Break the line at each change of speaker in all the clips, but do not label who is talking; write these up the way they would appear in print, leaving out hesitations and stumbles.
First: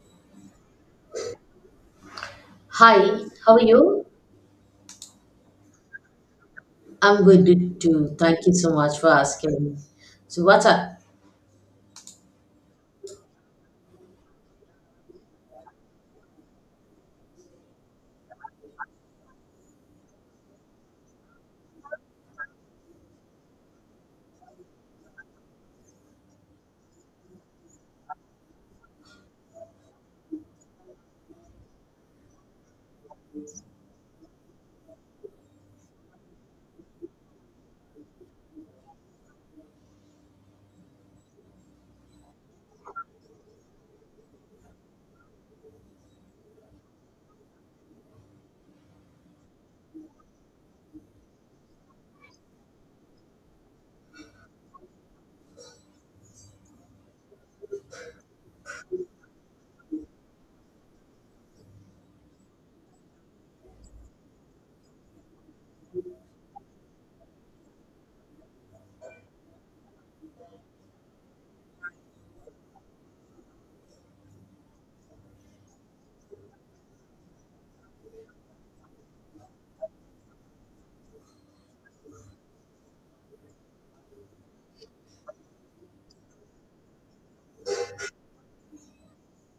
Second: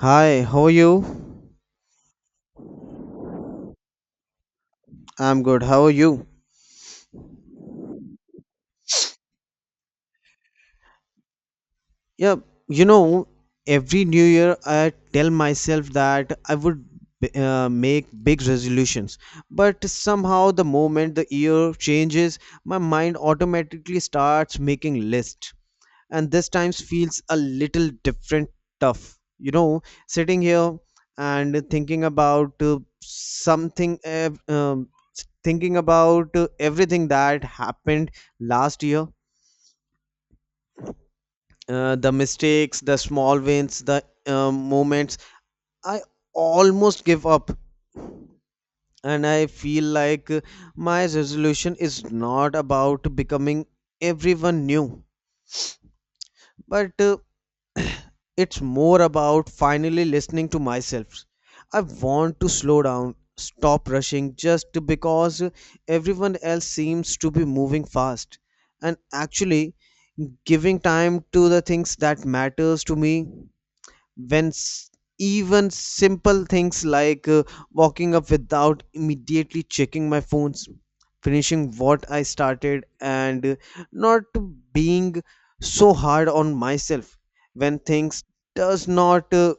Hi, how are you?
Hi, how are you?
I'm good. How are you?
I'm good too. Thank you so much for asking. So, what's up?
Yeah, you know, every new year I tell myself that I would make big resolutions, but somehow the moment the year changes, my mind automatically starts making lists. And this time feels a little different tough. Sitting here and thinking about everything that happened last year, the mistakes, the small wins, the moments. I almost give up. And I feel like my resolution is not about becoming everyone new, but it's more about finally listening to myself. I want to slow down, stop rushing just because everyone else seems to be moving fast, and actually giving time to the things that matters to me, when s- even simple things like walking up without immediately checking my phones, finishing what I started, and not being so hard on myself when things does not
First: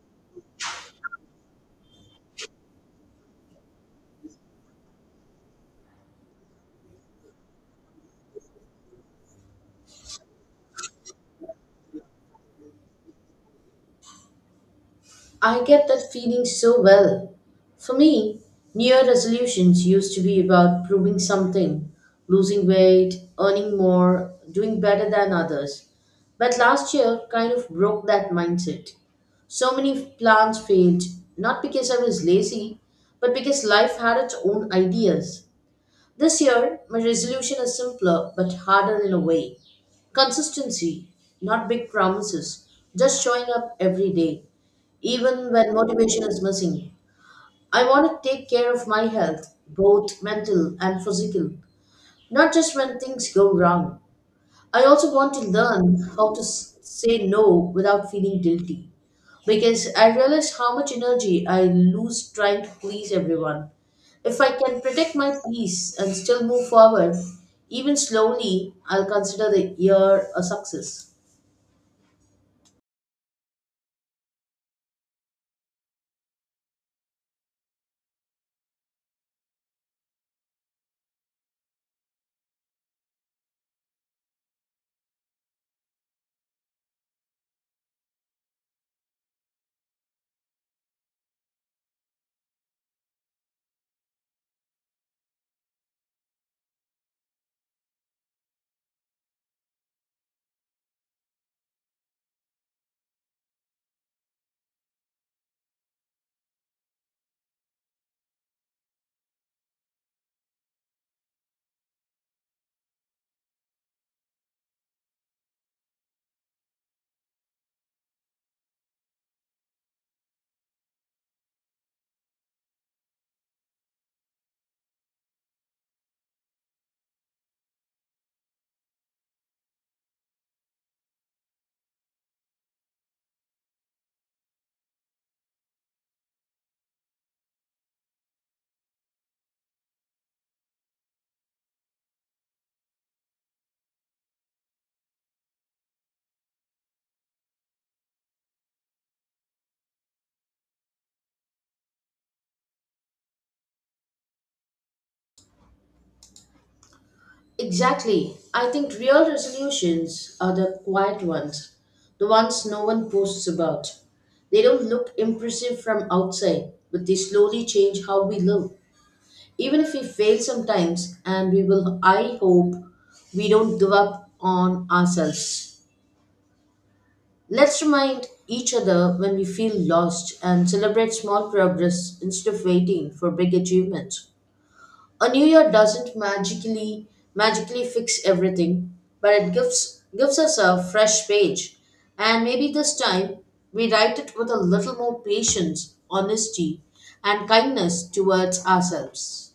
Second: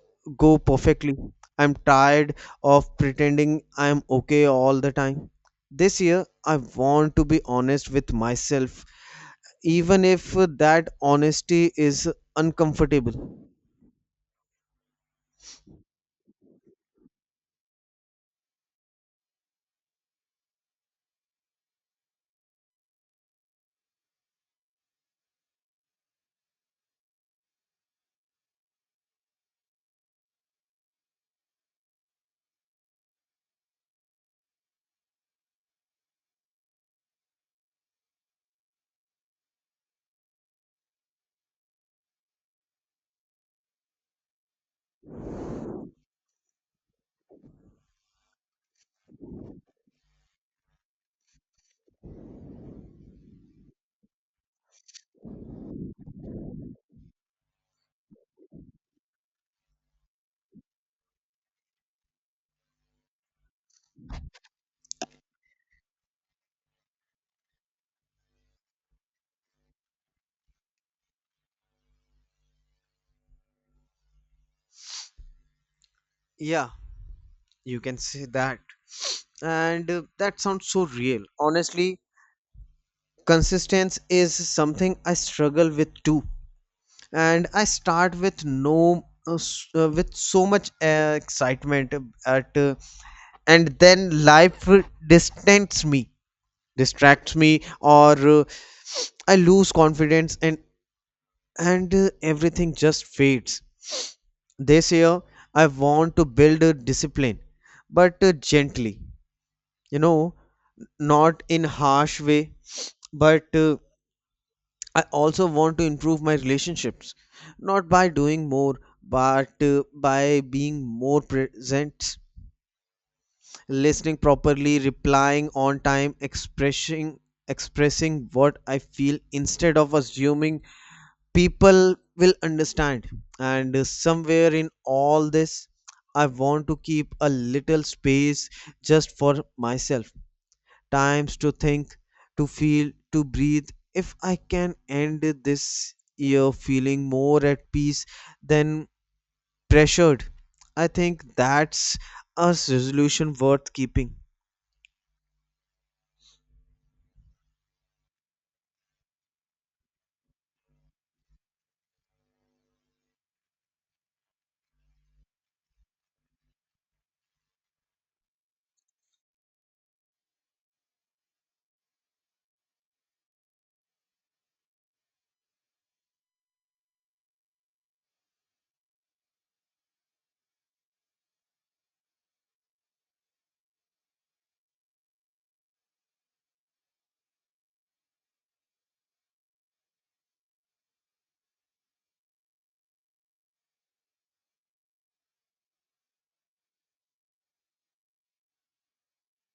go perfectly. I'm tired of pretending I'm okay all the time. This year I want to be honest with myself, even if that honesty is uncomfortable.
I get that feeling so well. For me, New Year resolutions used to be about proving something, losing weight, earning more, doing better than others. But last year kind of broke that mindset. So many plans failed, not because I was lazy, but because life had its own ideas. This year, my resolution is simpler but harder in a way. Consistency, not big promises, just showing up every day, even when motivation is missing. I want to take care of my health, both mental and physical, not just when things go wrong. I also want to learn how to say no without feeling guilty because I realize how much energy I lose trying to please everyone. If I can protect my peace and still move forward, even slowly, I'll consider the year a success.
Yeah, you can say that. And that sounds so real. Honestly, consistency is something I struggle with too. And I start with no s- with so much excitement at and then life distants me, distracts me or I lose confidence and everything just fades. This year I want to build a discipline but gently, you know not in harsh way. But I also want to improve my relationships, not by doing more but by being more present, listening properly, replying on time, expressing what I feel instead of assuming people will understand. And somewhere in all this I want to keep a little space just for myself, times to think, to feel, to breathe. If I can end this year feeling more at peace than pressured, I think that's a resolution worth keeping.
Exactly. I think real resolutions are the quiet ones, the ones no one posts about. They don't look impressive from outside, but they slowly change how we live. Even if we fail sometimes, and we will, I hope we don't give up on ourselves. Let's remind each other when we feel lost and celebrate small progress instead of waiting for big achievements. A new year doesn't magically fix everything, but it gives us a fresh page. And maybe this time we write it with a little more patience, honesty, and kindness towards ourselves.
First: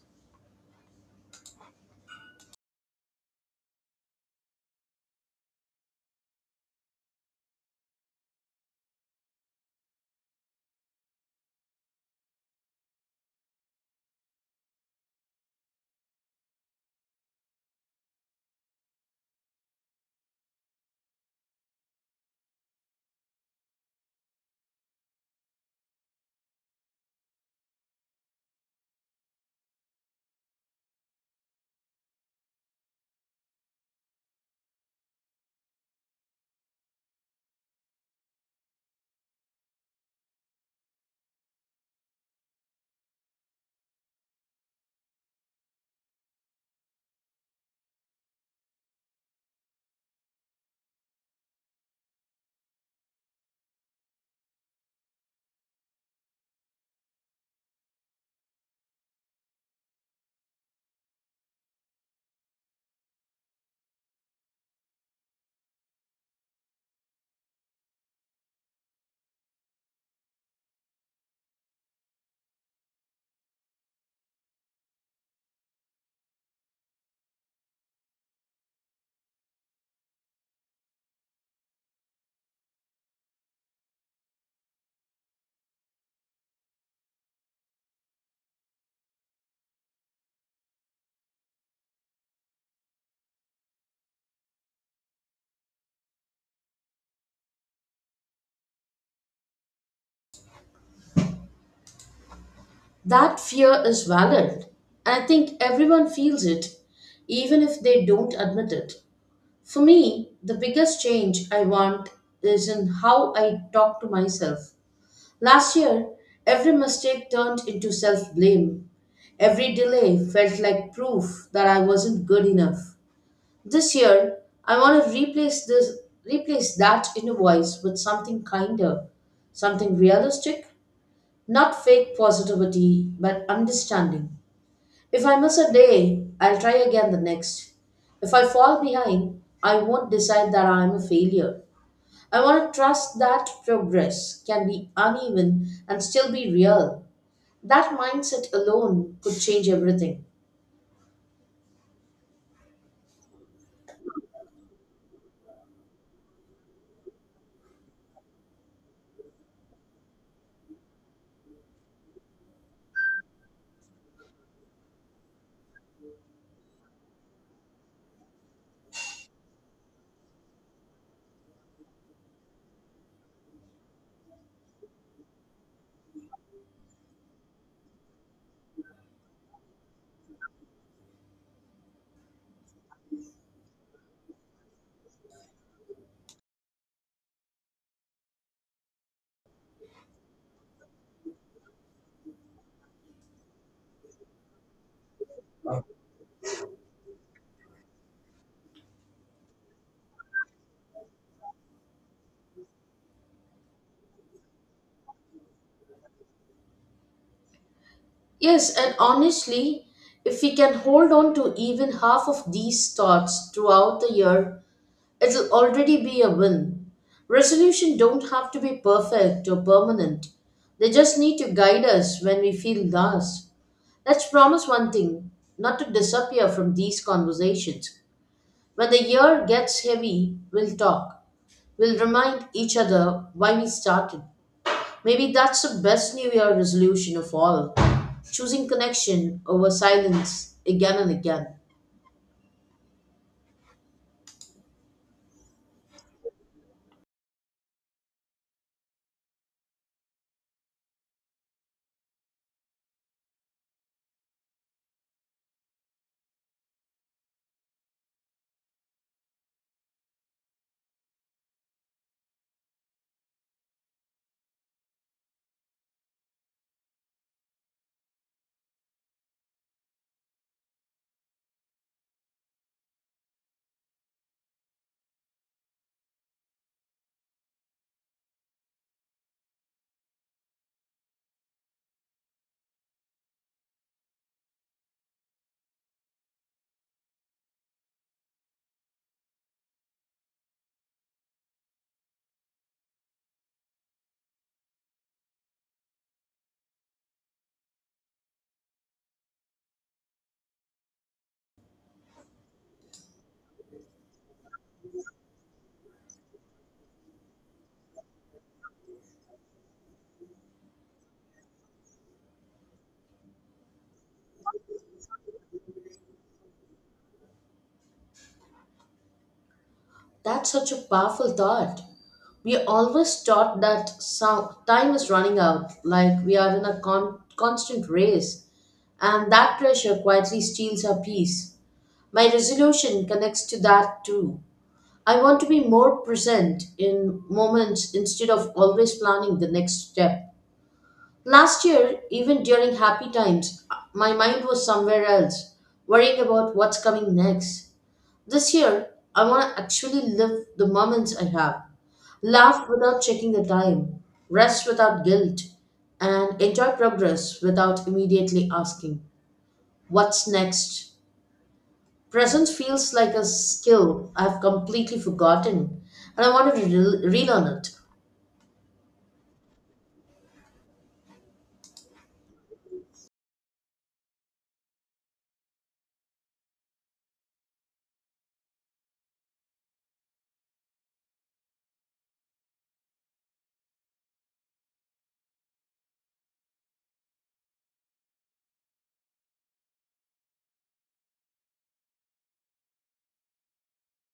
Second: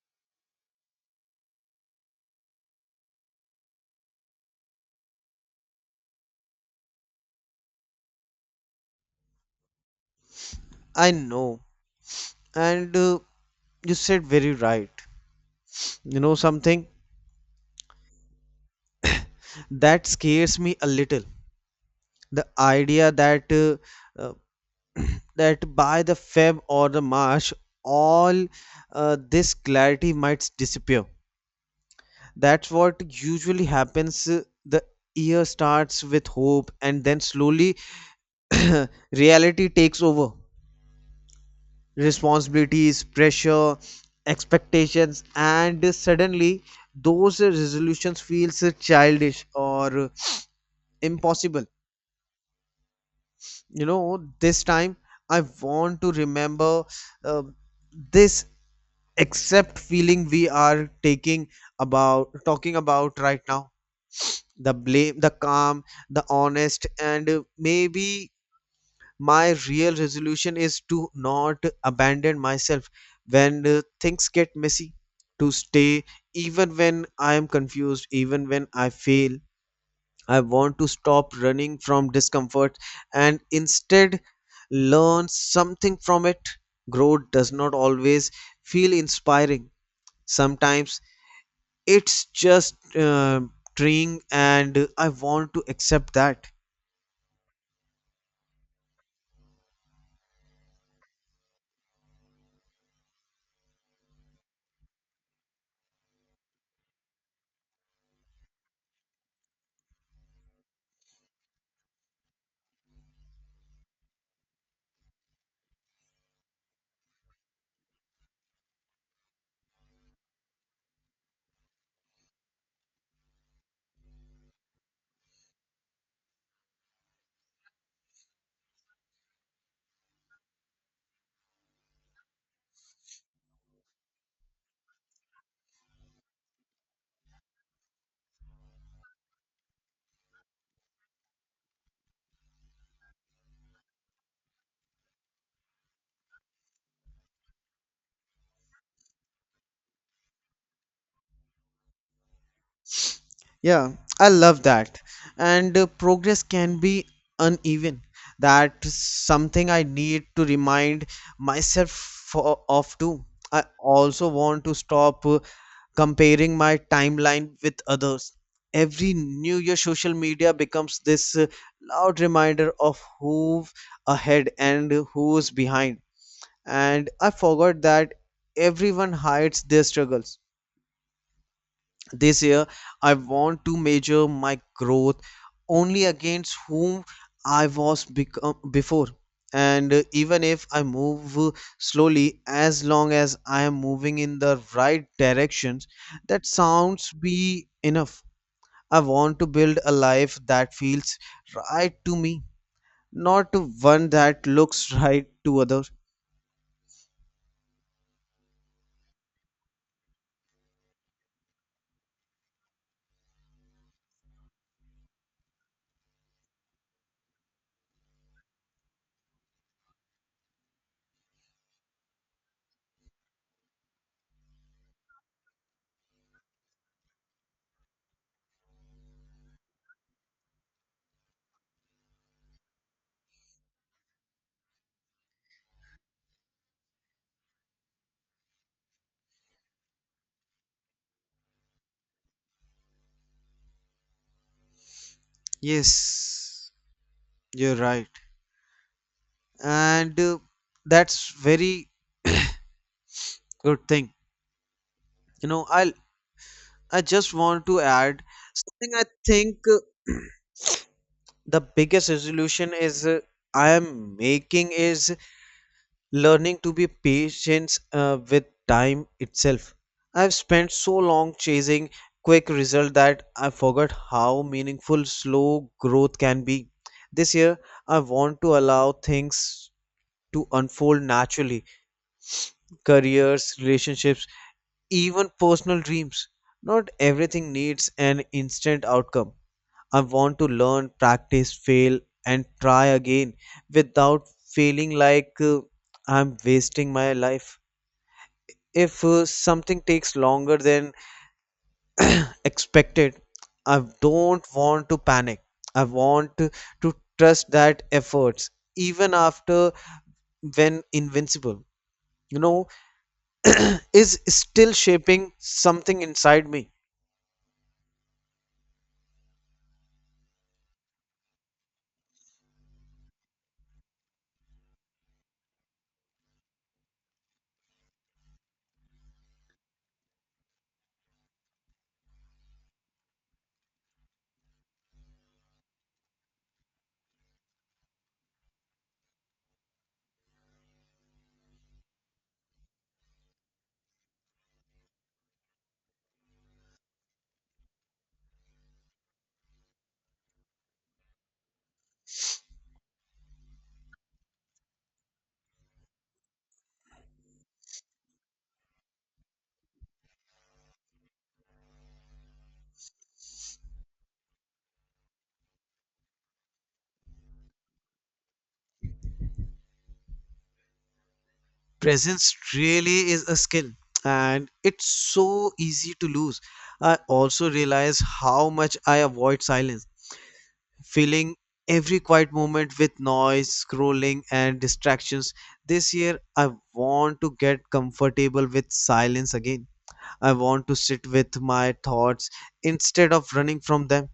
I know. And you said very right. You know something that scares me a little. The idea that uh, that by the Feb or the March, all this clarity might disappear. That's what usually happens. The year starts with hope, and then slowly reality takes over. Responsibilities, pressure, expectations, and suddenly those resolutions feels childish or impossible. This time I want to remember uh, this except feeling we are taking about talking about right now. The blame, the calm, the honest. And maybe my real resolution is to not abandon myself when things get messy, to stay even when I am confused, even when I fail. I want to stop running from discomfort and instead learn something from it. Growth does not always feel inspiring. Sometimes it's just uh, trying, and I want to accept that.
That fear is valid. I think everyone feels it, even if they don't admit it. For me, the biggest change I want is in how I talk to myself. Last year, every mistake turned into self blame. Every delay felt like proof that I wasn't good enough. This year, I want to replace that inner voice with something kinder, something realistic, not fake positivity, but understanding. If I miss a day, I'll try again the next. If I fall behind, I won't decide that I'm a failure. I want to trust that progress can be uneven and still be real. That mindset alone could change everything.
Yeah, I love that. And progress can be uneven. That's something I need to remind myself of too. I also want to stop comparing my timeline with others. Every new year, social media becomes this loud reminder of who's ahead and who's behind. And I forgot that everyone hides their struggles. This year I want to measure my growth only against whom I was become before. And even if I move slowly, as long as I am moving in the right directions, that sounds be enough. I want to build a life that feels right to me, not to one that looks right to others.
Yes, and honestly, if we can hold on to even half of these thoughts throughout the year, it'll already be a win. Resolution don't have to be perfect or permanent. They just need to guide us when we feel lost. Let's promise one thing, not to disappear from these conversations. When the year gets heavy, we'll talk. We'll remind each other why we started. Maybe that's the best New Year resolution of all. Choosing connection over silence again and again.
Yes, you're right. And that's very good thing. You know i I just want to add something. I think the biggest resolution is I am making is learning to be patient with time itself. I've spent so long chasing quick result that I forgot how meaningful slow growth can be. This year, I want to allow things to unfold naturally: careers, relationships, even personal dreams. Not everything needs an instant outcome. I want to learn, practice, fail, and try again without feeling like I'm wasting my life. If something takes longer than expected, I don't want to panic. I want to trust that efforts, even after when invincible, you know, is still shaping something inside me.
That's such a powerful thought. We are always taught that some time is running out, like we are in a constant race, and that pressure quietly steals our peace. My resolution connects to that too. I want to be more present in moments instead of always planning the next step. Last year, even during happy times, my mind was somewhere else, worrying about what's coming next. This year, I want to actually live the moments I have, laugh without checking the time, rest without guilt, and enjoy progress without immediately asking, what's next? Presence feels like a skill I've completely forgotten, and I want to relearn it.
Presence really is a skill, and it's so easy to lose. I also realize how much I avoid silence, filling every quiet moment with noise, scrolling, and distractions. This year I want to get comfortable with silence again. I want to sit with my thoughts instead of running from them,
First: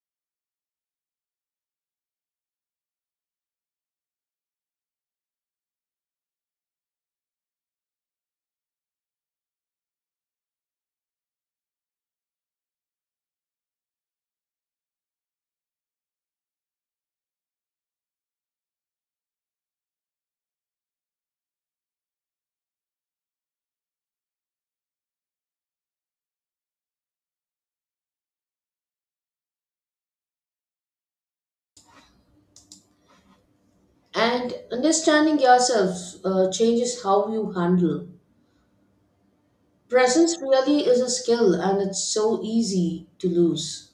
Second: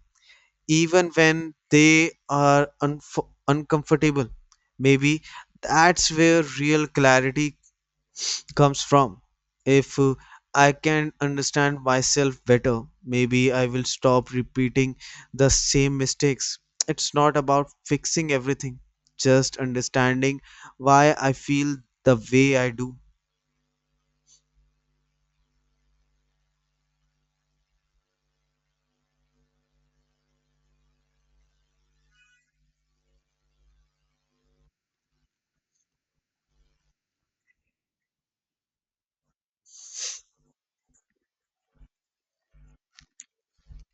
even when they are unf uncomfortable. Maybe that's where real clarity comes from. If I can understand myself better, maybe I will stop repeating the same mistakes. It's not about fixing everything, just understanding why I feel the way I do.
And understanding yourself changes how you handle. Presence really is a skill, and it's so easy to lose.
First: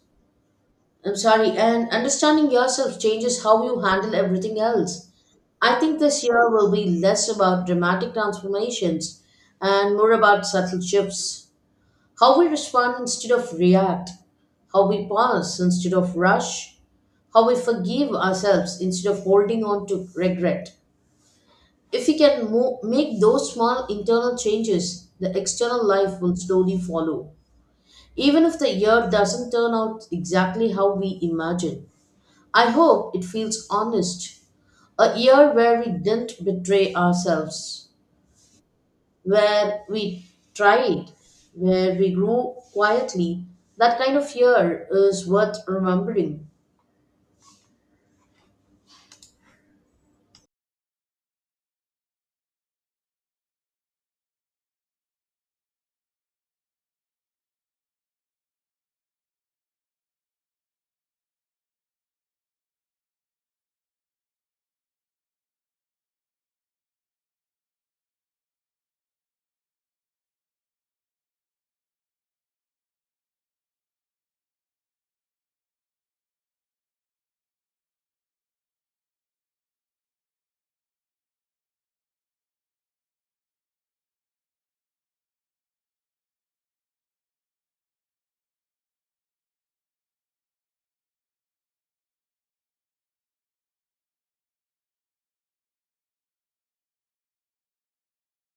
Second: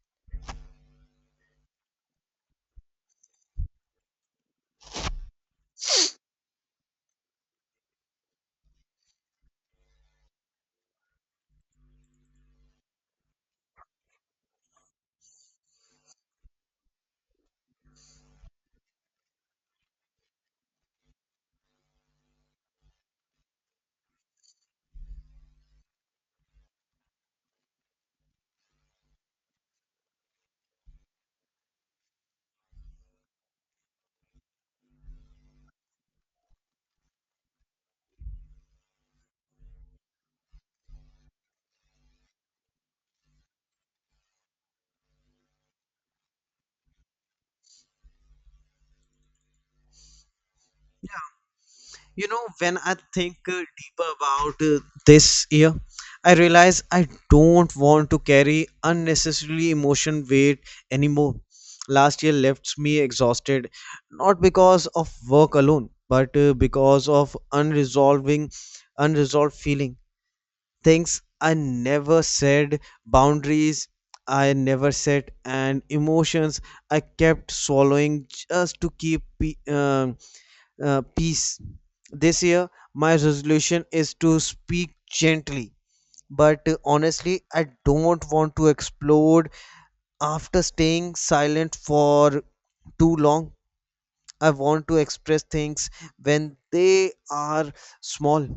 I'm sorry, and understanding yourself changes how you handle everything else. I think this year will be less about dramatic transformations and more about subtle shifts. How we respond instead of react, how we pause instead of rush, how we forgive ourselves instead of holding on to regret. If we can make those small internal changes, the external life will slowly follow, even if the year doesn't turn out exactly how we imagine. I hope it feels honest. A year where we didn't betray ourselves, where we tried, where we grew quietly. That kind of year is worth remembering.
When I think deeper about this year, I realize I don't want to carry unnecessarily emotion weight anymore. Last year left me exhausted, not because of work alone, but because of unresolved feeling. Things I never said, boundaries I never set, and emotions I kept swallowing just to keep peace. This year, my resolution is to speak gently, but honestly, I don't want to explode after staying silent for too long. I want to express things when they are small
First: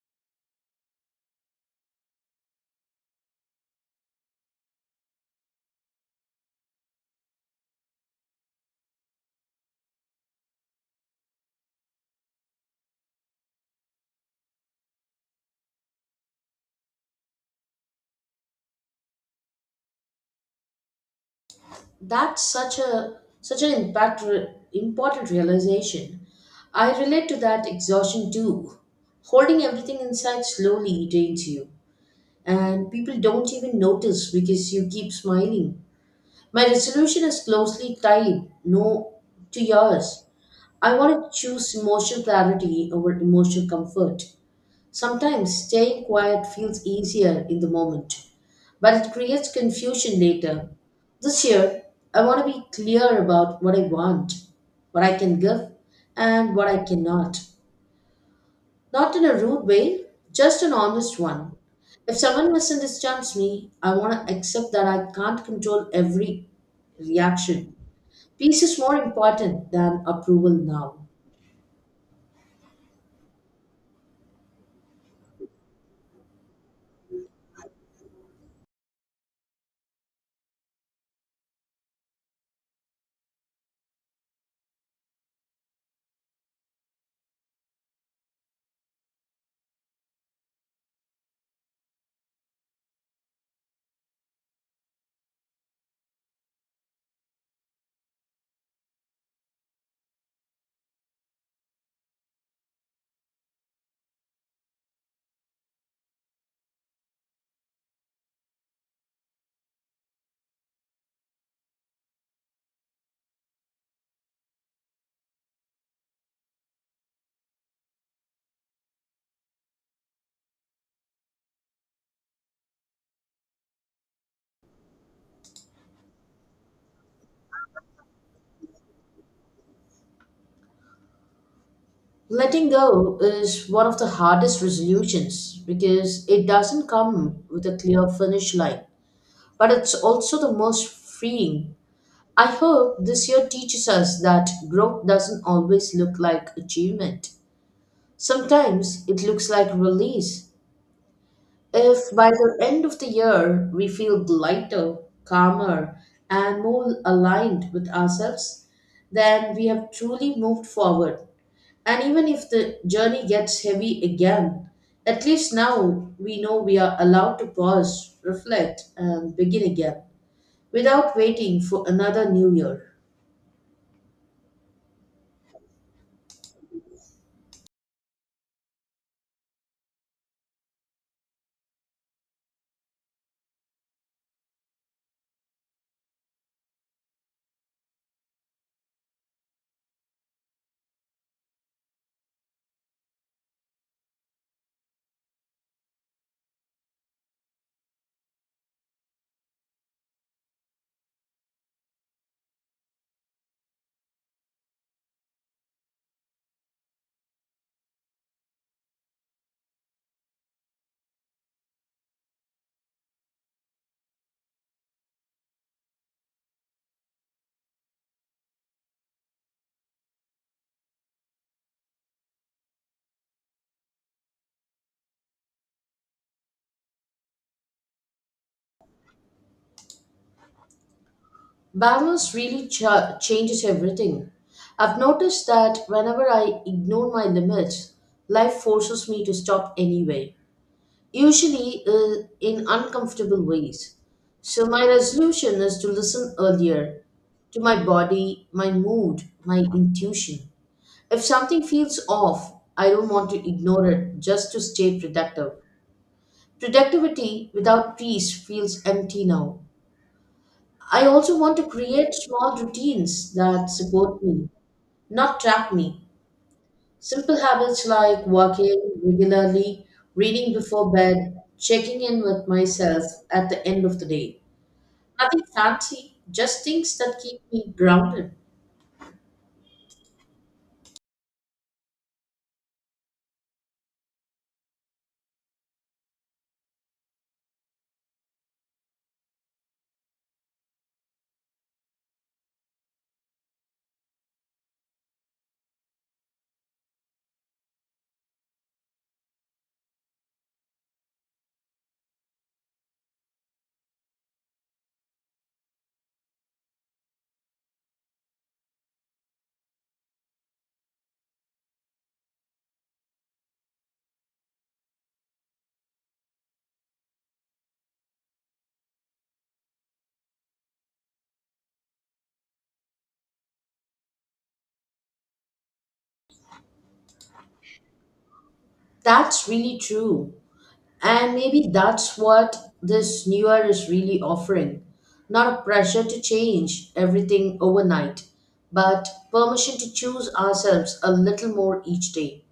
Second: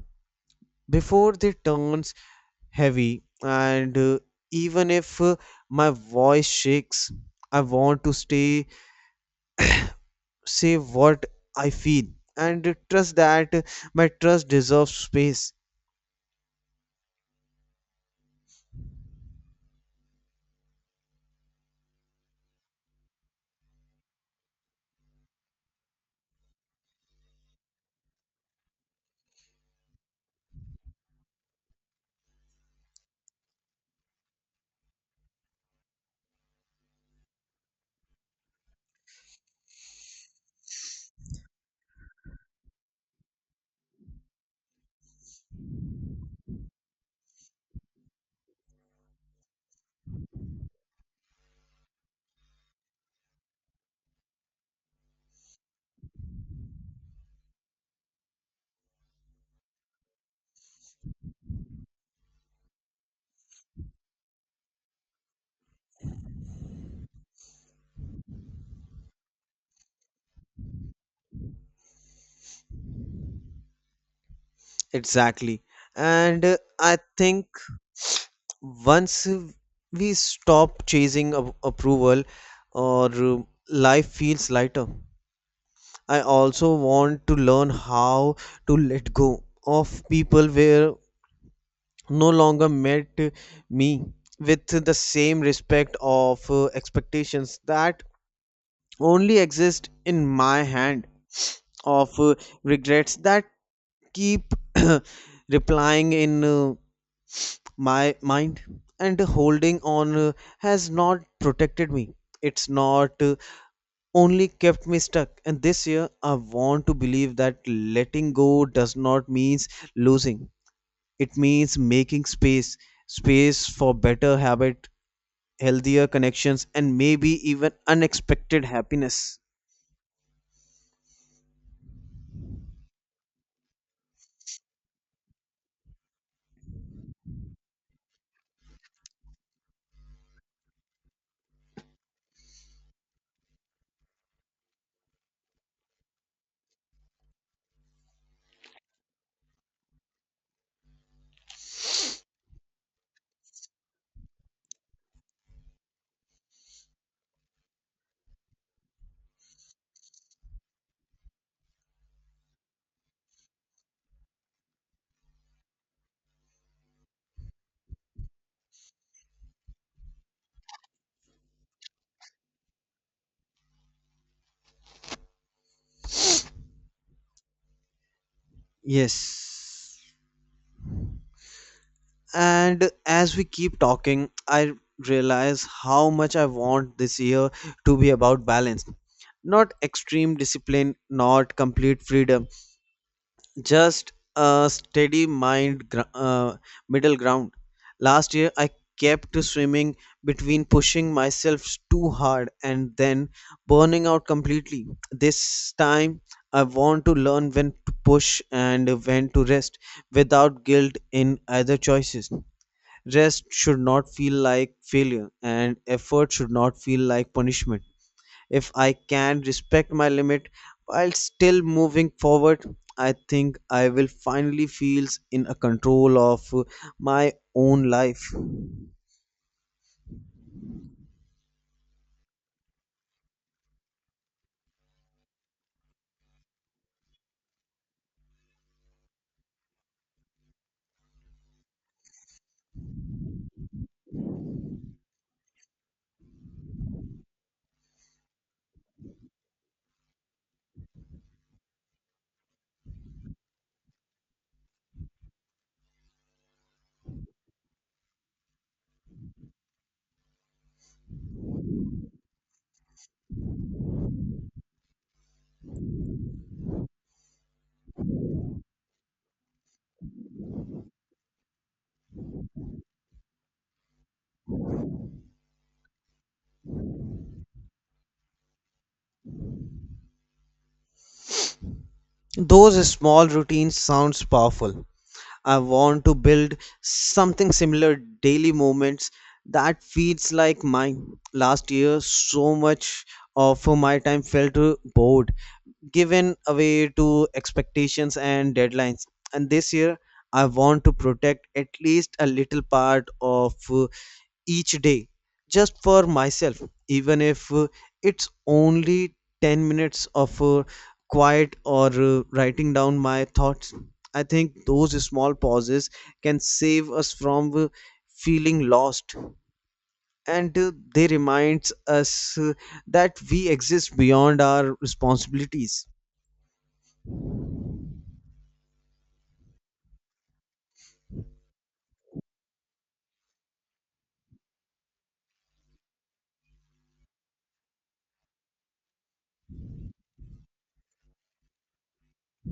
before they turns heavy, and even if my voice shakes, I want to stay say what I feel and trust that my trust deserves space.
That's such a such an impact important realization. I relate to that exhaustion too. Holding everything inside slowly drains you, and people don't even notice because you keep smiling. My resolution is closely tied no to yours. I want to choose emotional clarity over emotional comfort. Sometimes staying quiet feels easier in the moment, but it creates confusion later. This year, I want to be clear about what I want, what I can give, and what I cannot. Not in a rude way, just an honest one. If someone misunderstands me, I want to accept that I can't control every reaction. Peace is more important than approval now.
Exactly. And I think once we stop chasing approval or life feels lighter. I also want to learn how to let go of people where no longer met me with the same respect, of expectations that only exist in my hand, of regrets that keep replying in my mind. And holding on has not protected me, it's not only kept me stuck. And this year I want to believe that letting go does not means losing, it means making space, for better habit, healthier connections, and maybe even unexpected happiness.
Letting go is one of the hardest resolutions because it doesn't come with a clear finish line, but it's also the most freeing. I hope this year teaches us that growth doesn't always look like achievement. Sometimes it looks like release. If by the end of the year we feel lighter, calmer, and more aligned with ourselves, then we have truly moved forward. And even if the journey gets heavy again, at least now we know we are allowed to pause, reflect, and begin again without waiting for another new year.
Yes. And as we keep talking, I realize how much I want this year to be about balance. Not extreme discipline, not complete freedom, just a steady mind, middle ground. Last year, I kept swimming between pushing myself too hard and then burning out completely. This time, I want to learn when to push and when to rest without guilt in either choices. Rest should not feel like failure, and effort should not feel like punishment. If I can respect my limit while still moving forward, I think I will finally feel in a control of my own life.
Balance really changes everything. I've noticed that whenever I ignore my limits, life forces me to stop anyway, usually in uncomfortable ways. So, my resolution is to listen earlier to my body, my mood, my intuition. If something feels off, I don't want to ignore it just to stay productive. Productivity without peace feels empty now. I also want to create small routines that support me, not trap me. Simple habits like walking regularly, reading before bed, checking in with myself at the end of the day. Nothing fancy, just things that keep me grounded.
Those small routines sounds powerful. I want to build something similar, daily moments that feels like mine. Last year, so much of my time felt bored, given away to expectations and deadlines. And this year, I want to protect at least a little part of each day just for myself, even if it's only 10 minutes of quiet or writing down my thoughts. I think those small pauses can save us from feeling lost, and they reminds us that we exist beyond our responsibilities.
That's really true. And maybe that's what this new year is really offering. Not a pressure to change everything overnight, but permission to choose ourselves a little more each day.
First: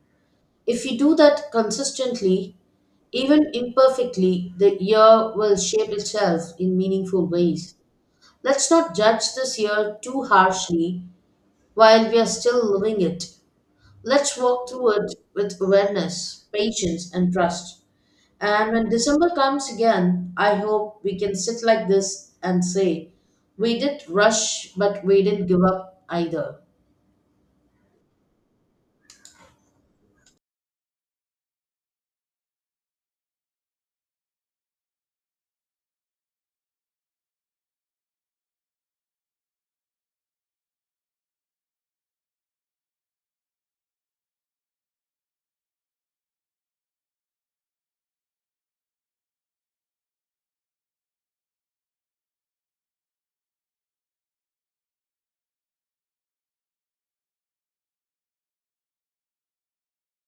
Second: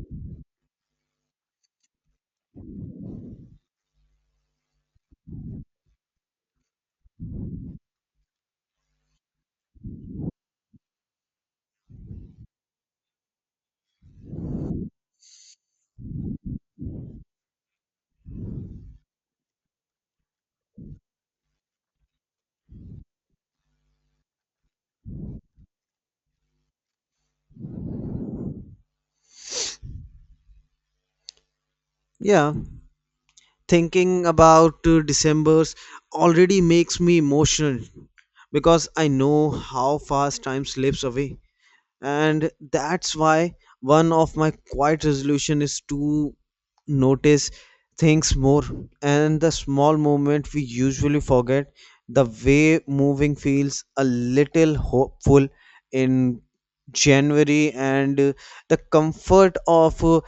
If we do that consistently, even imperfectly, the year will shape itself in meaningful ways. Let's not judge this year too harshly while we are still living it. Let's walk through it with awareness, patience, and trust. And when December comes again, I hope we can sit like this and say, we did rush, but we didn't give up either.
Yeah. Thinking about December's already makes me emotional, because I know how fast time slips away. And that's why one of my quiet resolution is to notice things more, and the small moment we usually forget, the way moving feels a little hopeful in January, and the comfort of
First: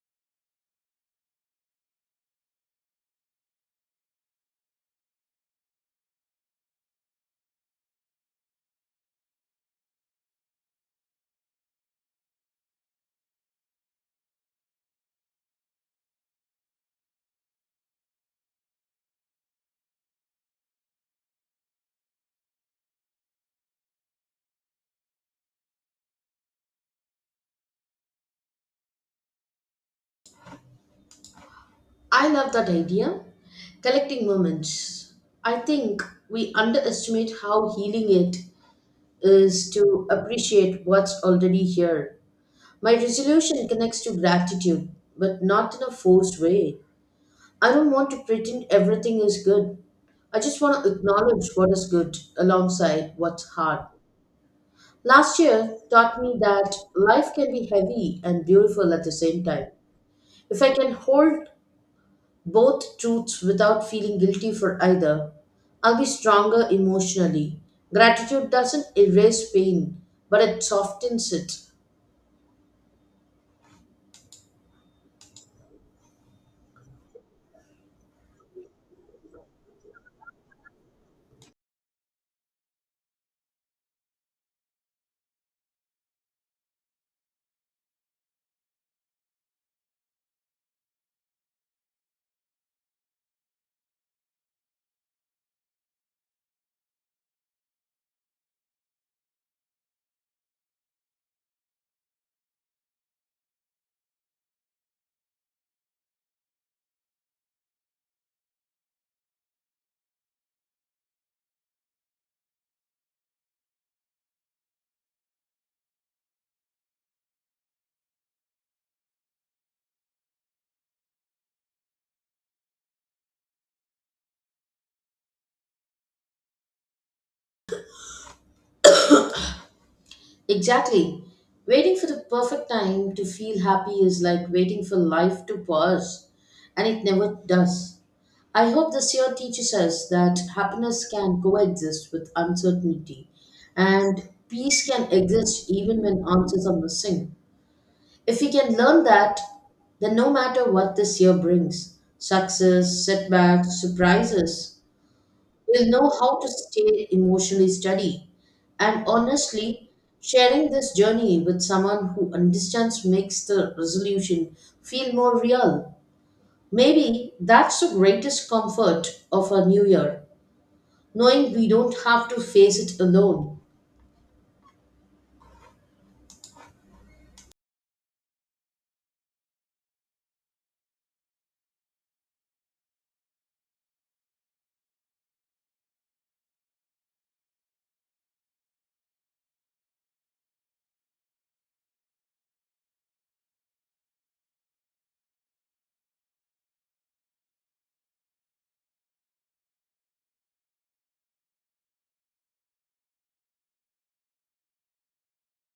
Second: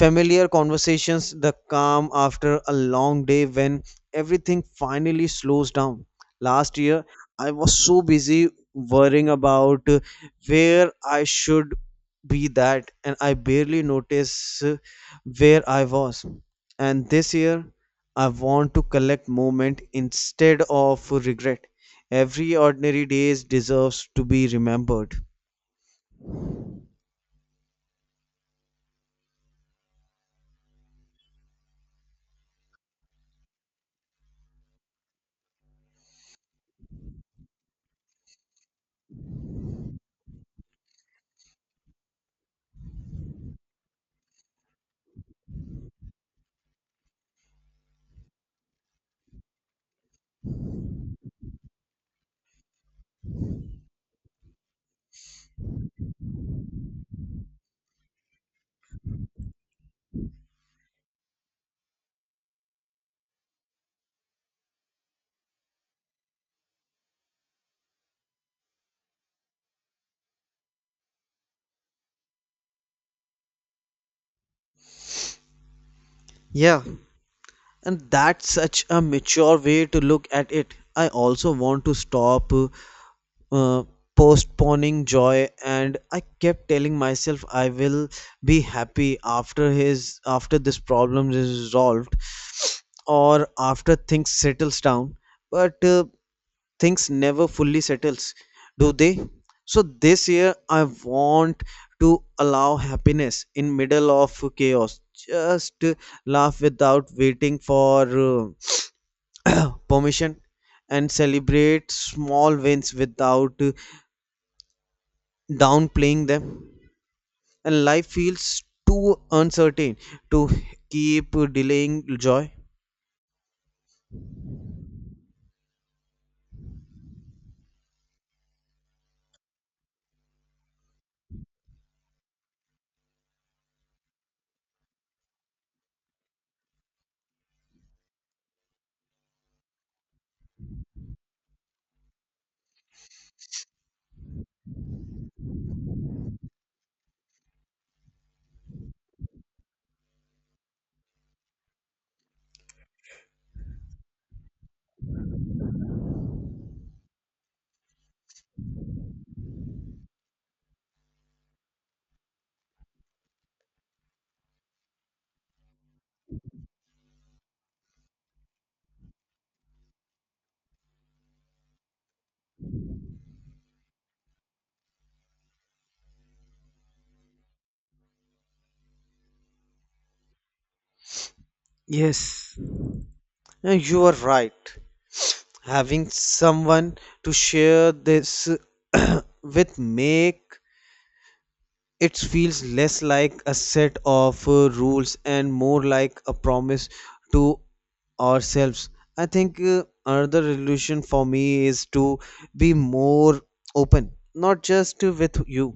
familiar conversations, the calm after a long day when everything finally slows down. Last year I was so busy worrying about where I should be that, and I barely notice where I was. And this year I want to collect moment instead of regret. Every ordinary day deserves to be remembered.
I love that idea. Collecting moments. I think we underestimate how healing it is to appreciate what's already here. My resolution connects to gratitude, but not in a forced way. I don't want to pretend everything is good. I just want to acknowledge what is good alongside what's hard. Last year taught me that life can be heavy and beautiful at the same time. If I can hold both truths without feeling guilty for either, I'll be stronger emotionally. Gratitude doesn't erase pain, but it softens it.
Yeah, and that's such a mature way to look at it. I also want to stop uh, postponing joy. And I kept telling myself I will be happy after this problem is resolved, or after things settles down. But things never fully settles, do they? So this year I want to allow happiness in middle of chaos, just laugh without waiting for permission, and celebrate small wins without downplaying them. And life feels too uncertain to keep delaying joy.
Exactly. Waiting for the perfect time to feel happy is like waiting for life to pause, and it never does. I hope this year teaches us that happiness can coexist with uncertainty, and peace can exist even when answers are missing. If we can learn that, then no matter what this year brings, success, setbacks, surprises, will know how to stay emotionally steady. And honestly, sharing this journey with someone who understands makes the resolution feel more real. Maybe that's the greatest comfort of a new year, knowing we don't have to face it alone.
Yes. You are right, having someone to share this with make it feels less like a set of rules and more like a promise to ourselves. I think another solution for me is to be more open, not just with you,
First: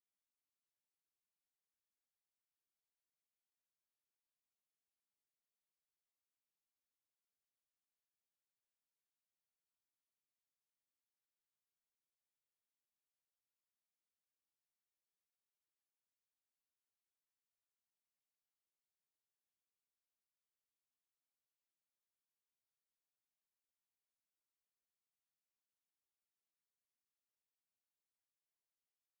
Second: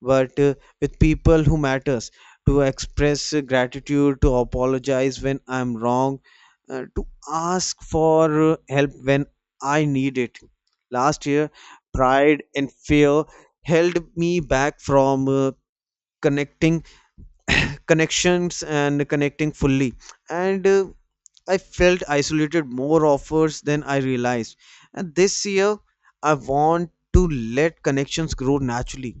but with people who matters, to express gratitude, to apologize when I'm wrong, to ask for help when I need it. Last year, pride and fear held me back from connecting, connections and connecting fully. And I felt isolated more offers than I realized. And this year, I want to let connections grow naturally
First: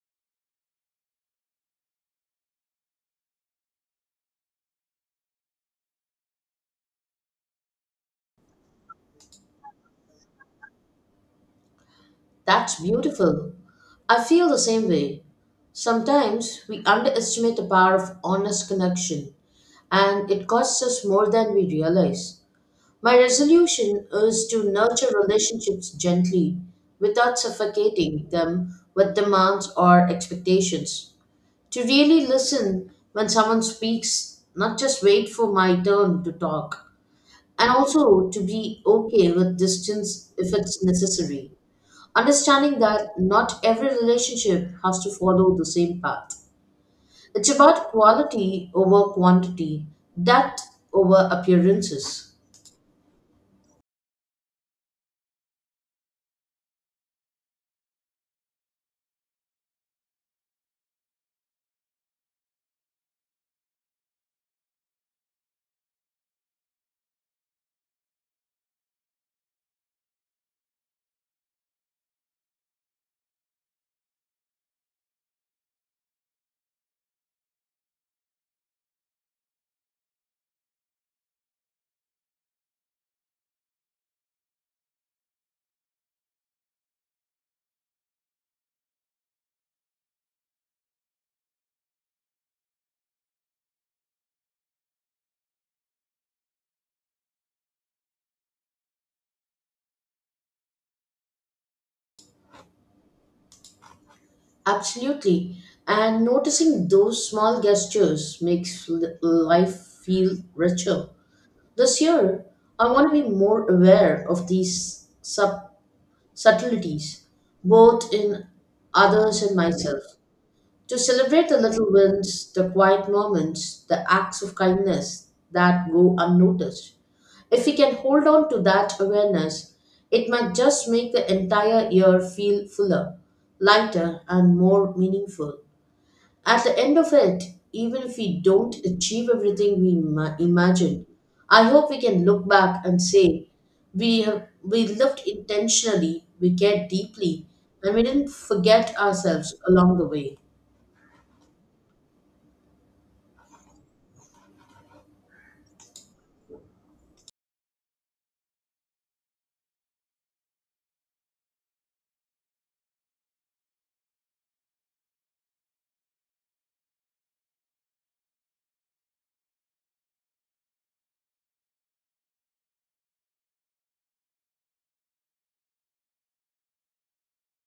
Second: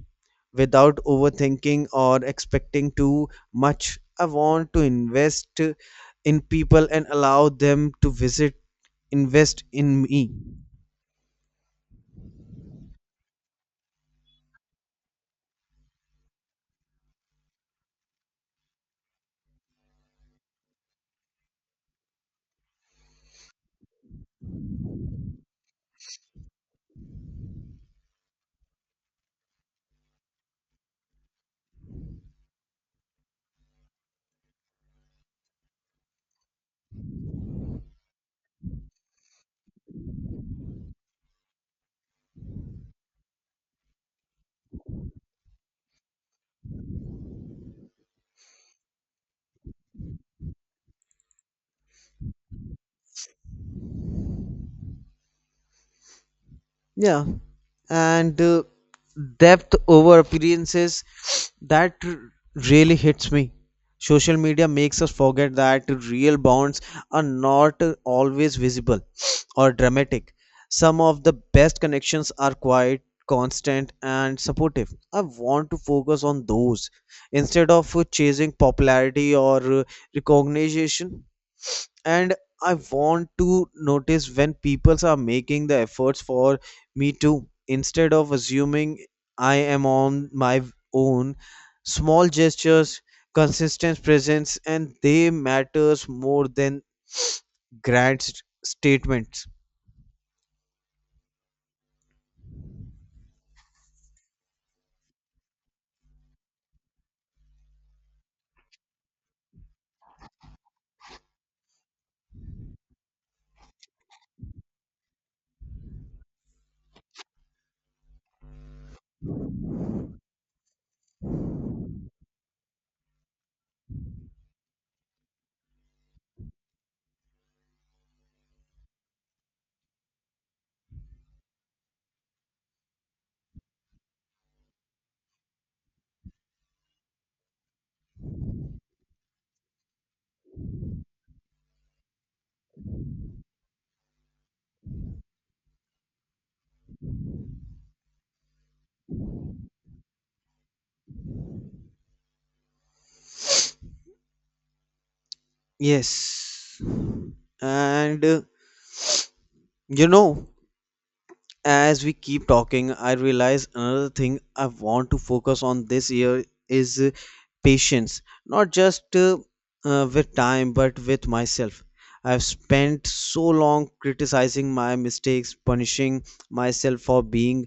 without overthinking or expecting too much. I want to invest in people and allow them to visit, invest in me.
That's beautiful. I feel the same way. Sometimes we underestimate the power of honest connection, and it costs us more than we realize. My resolution is to nurture relationships gently without suffocating them with demands or expectations. To really listen when someone speaks, not just wait for my turn to talk, and also to be okay with distance if it's necessary. Understanding that not every relationship has to follow the same path. It's about quality over quantity, depth over appearances.
Yeah, and depth over appearances that r- really hits me. Social media makes us forget that real bonds are not always visible or dramatic. Some of the best connections are quiet, constant, and supportive. I want to focus on those instead of chasing popularity or recognition. And I want to notice when people are making the efforts for me too, instead of assuming I am on my own. Small gestures, consistent presence, and they matters more than grand statements.
Absolutely. And noticing those small gestures makes life feel richer. This year, I want to be more aware of these subtleties, both in others and myself, to celebrate the little wins, the quiet moments, the acts of kindness that go unnoticed. If we can hold on to that awareness, it might just make the entire year feel fuller, lighter, and more meaningful. At the end of it, even if we don't achieve everything we imagined, I hope we can look back and say we lived intentionally, we cared deeply, and we didn't forget ourselves along the way.
Yes, and you know as we keep talking, I realize another thing I want to focus on this year is patience, not just with time but with myself. I've spent so long criticizing my mistakes, punishing myself for being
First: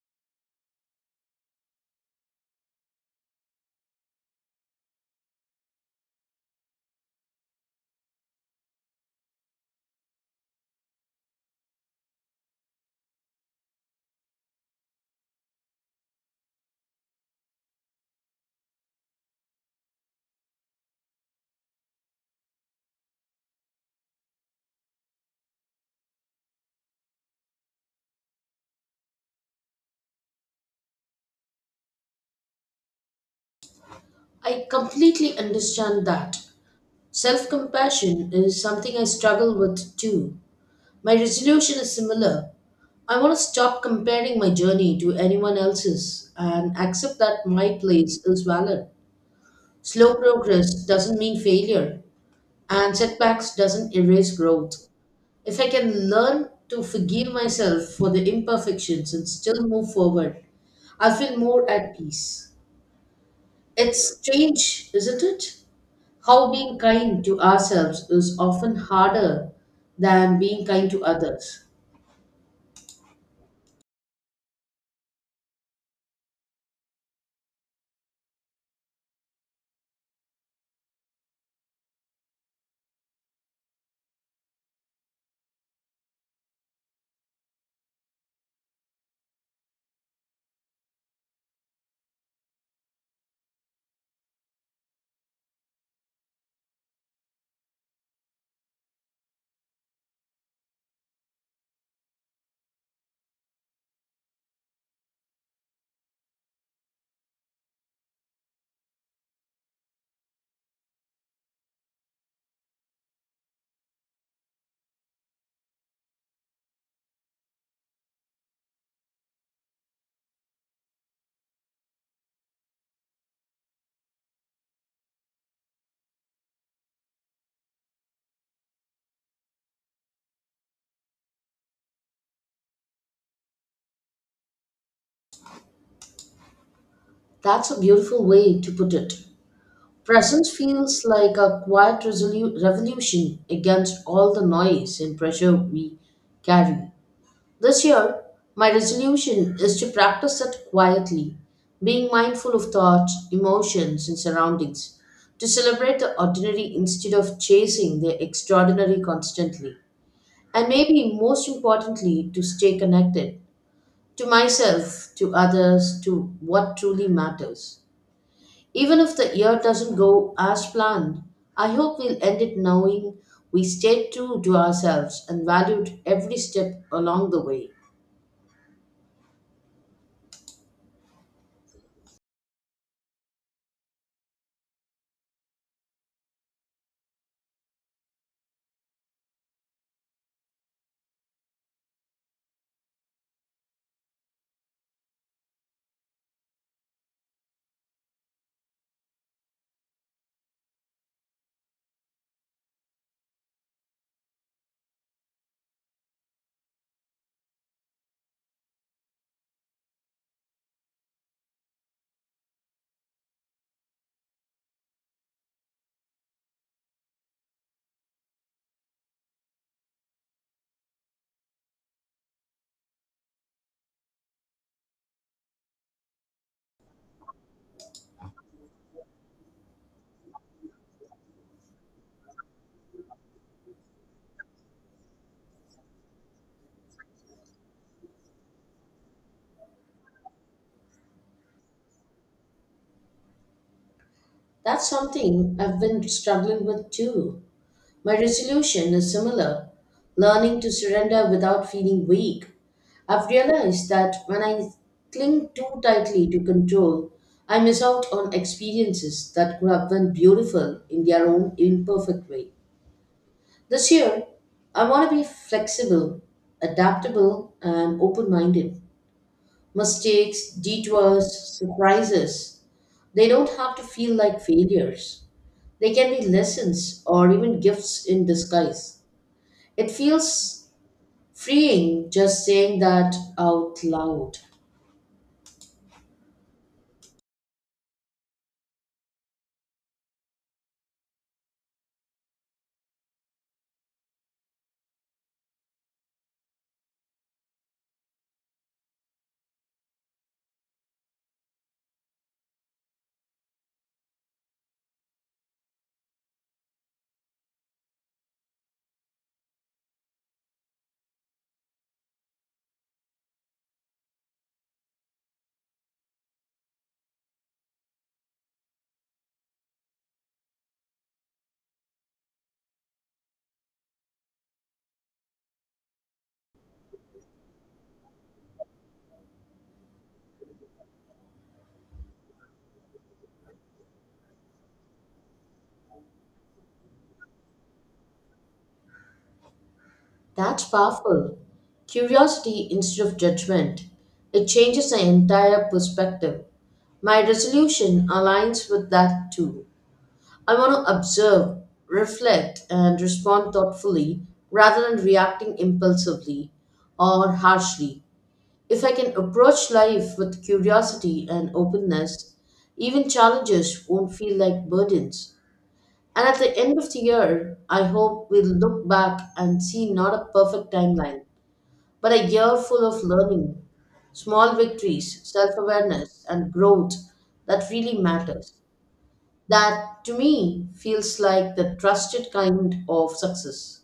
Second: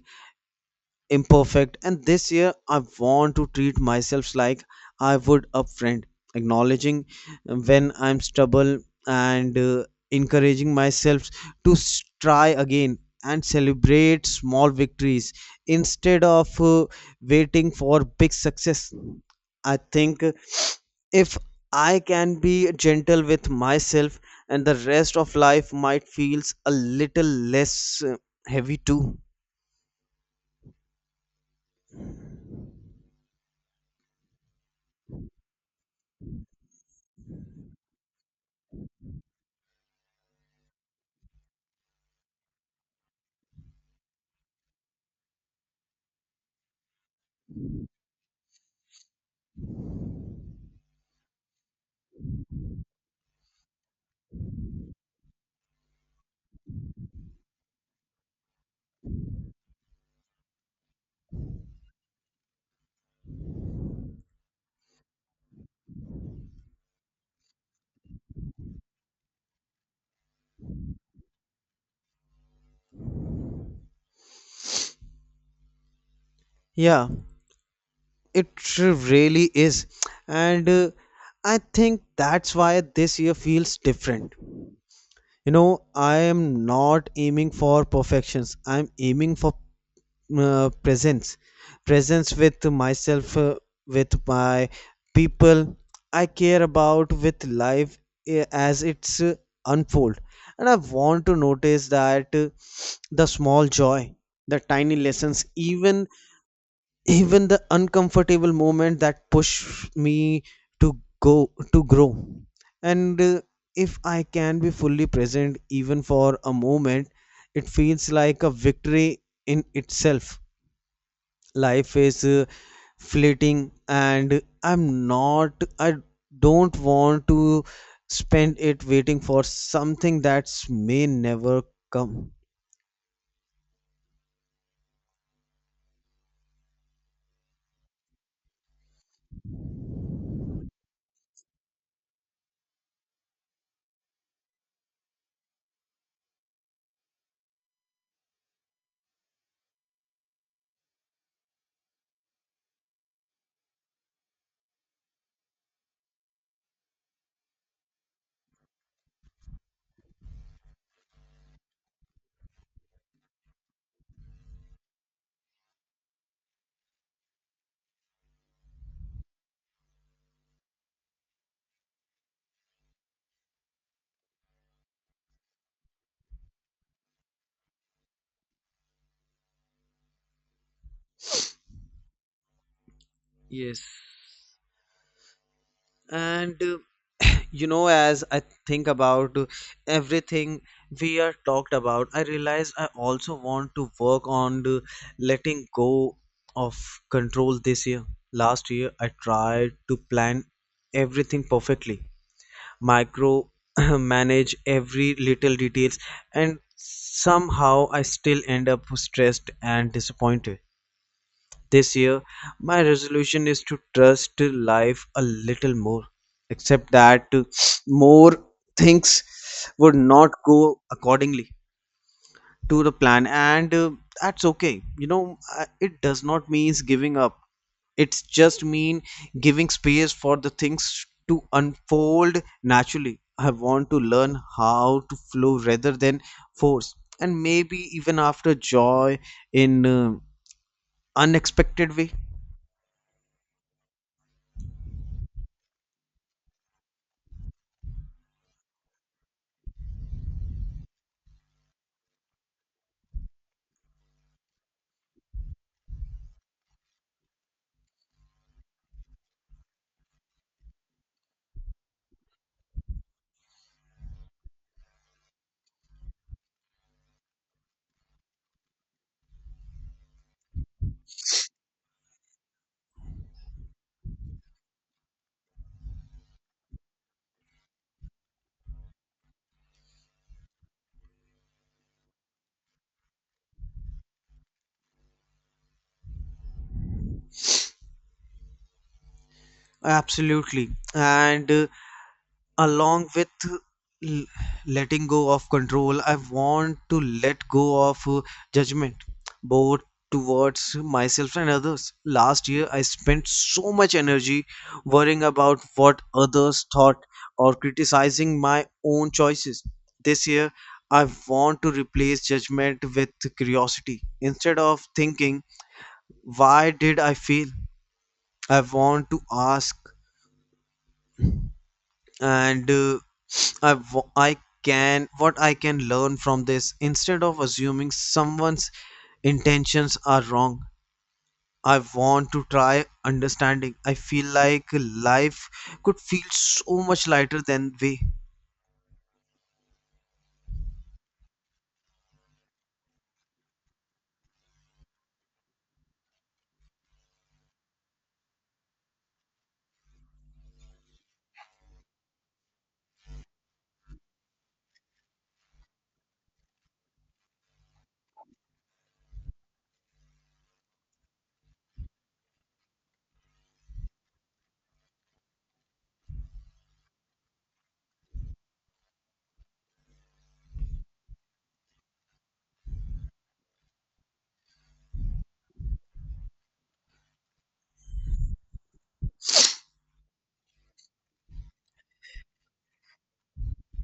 imperfect, and this year I want to treat myself like I would a friend, acknowledging when I'm stubble, and encouraging myself to try again and celebrate small victories instead of waiting for big success. I think if I can be gentle with myself, and the rest of life might feels a little less uh, heavy too.
I completely understand that. Self compassion is something I struggle with too. My resolution is similar. I want to stop comparing my journey to anyone else's and accept that my place is valid. Slow progress doesn't mean failure, and setbacks doesn't erase growth. If I can learn to forgive myself for the imperfections and still move forward, I feel more at peace. It's strange, isn't it? How being kind to ourselves is often harder than being kind to others.
Yeah, it really is. And I think that's why this year feels different. You know, I am not aiming for perfections. I'm aiming for presence. Presence with myself, with my people I care about, with life as it's unfold. And I want to notice that the small joy, the tiny lessons, even the uncomfortable moment that push me to grow. And If I can be fully present even for a moment, it feels like a victory in itself. Life is fleeting, and I don't want to spend it waiting for something that may never come.
That's a beautiful way to put it. Presence feels like a quiet revolution against all the noise and pressure we carry. This year, my resolution is to practice it quietly, being mindful of thoughts, emotions, and surroundings, to celebrate the ordinary instead of chasing the extraordinary constantly, and maybe most importantly, to stay connected to myself, to others, to what truly matters. Even if the year doesn't go as planned, I hope we'll end it knowing we stayed true to ourselves and valued every step along the way.
Yes, and you know, as I think about everything we are talked about, I realize I also want to work on the letting go of control this year. Last year, I tried to plan everything perfectly, micro manage every little details, and somehow I still end up stressed and disappointed. This year, my resolution is to trust life a little more, except that more things would not go accordingly to the plan, and that's okay. You know, it does not mean giving up. It's just mean giving space for the things to unfold naturally. I want to learn how to flow rather than force, and maybe even after joy in unexpected way.
That's something I've been struggling with too. My resolution is similar, learning to surrender without feeling weak. I've realized that when I cling too tightly to control, I miss out on experiences that could have been beautiful in their own imperfect way. This year, I want to be flexible, adaptable, and open minded. Mistakes, detours, surprises, they don't have to feel like failures. They can be lessons or even gifts in disguise. It feels freeing just saying that out loud.
Absolutely. And along with l- letting go of control, I want to let go of judgment, both towards myself and others. Last year, I spent so much energy worrying about what others thought or criticizing my own choices. This year, I want to replace judgment with curiosity. Instead of thinking, why did I fail? I want to ask and I, wa- I can what I can learn from this, instead of assuming someone's intentions are wrong. I want to try understanding. I feel like life could feel so much lighter than we.
That's powerful. Curiosity instead of judgment. It changes the entire perspective. My resolution aligns with that too. I want to observe, reflect, and respond thoughtfully rather than reacting impulsively or harshly. If I can approach life with curiosity and openness, even challenges won't feel like burdens. And at the end of the year, I hope we'll look back and see not a perfect timeline, but a year full of learning, small victories, self awareness, and growth that really matters. That, to me, feels like the trusted kind of success.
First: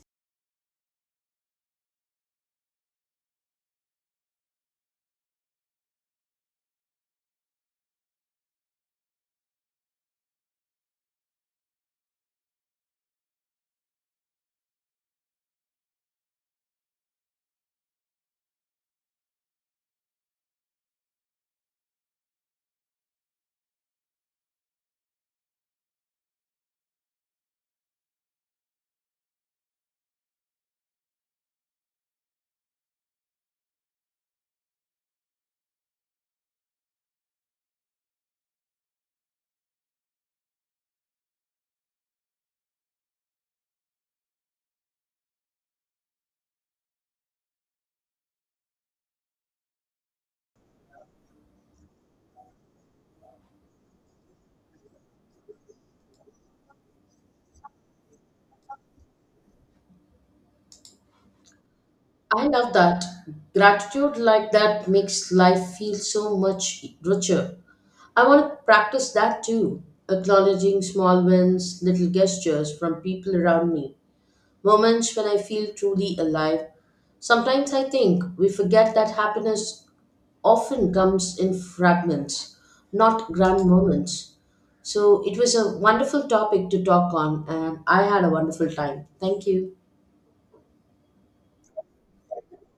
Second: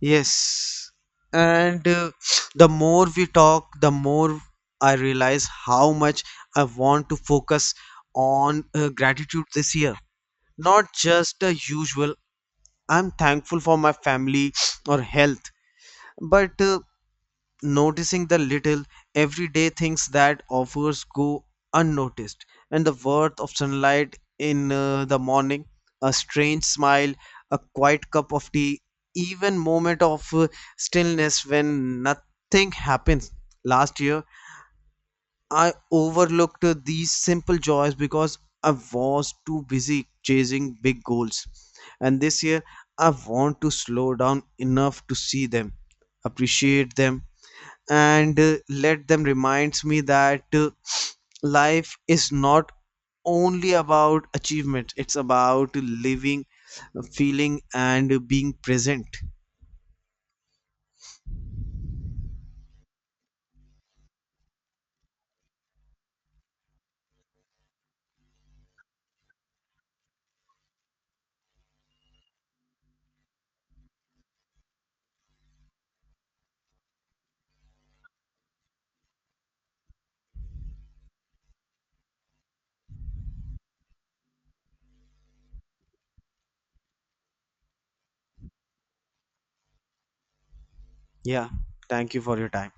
Yes. And the more we talk, the more I realize how much I want to focus on gratitude this year. Not just the usual I'm thankful for my family or health, but noticing the little everyday things that offers go unnoticed, and the worth of sunlight in the morning, a strange smile, a quiet cup of tea, even moment of stillness when nothing happens. Last year, I overlooked these simple joys because I was too busy chasing big goals. And this year, I want to slow down enough to see them, appreciate them, and let them remind me that life is not only about achievement, it's about living, feeling, and being present.
I love that. Gratitude like that makes life feel so much richer. I want to practice that too, acknowledging small wins, little gestures from people around me, moments when I feel truly alive. Sometimes I think we forget that happiness often comes in fragments, not grand moments. So it was a wonderful topic to talk on, and I had a wonderful time. Thank you.
Yeah, thank you for your time.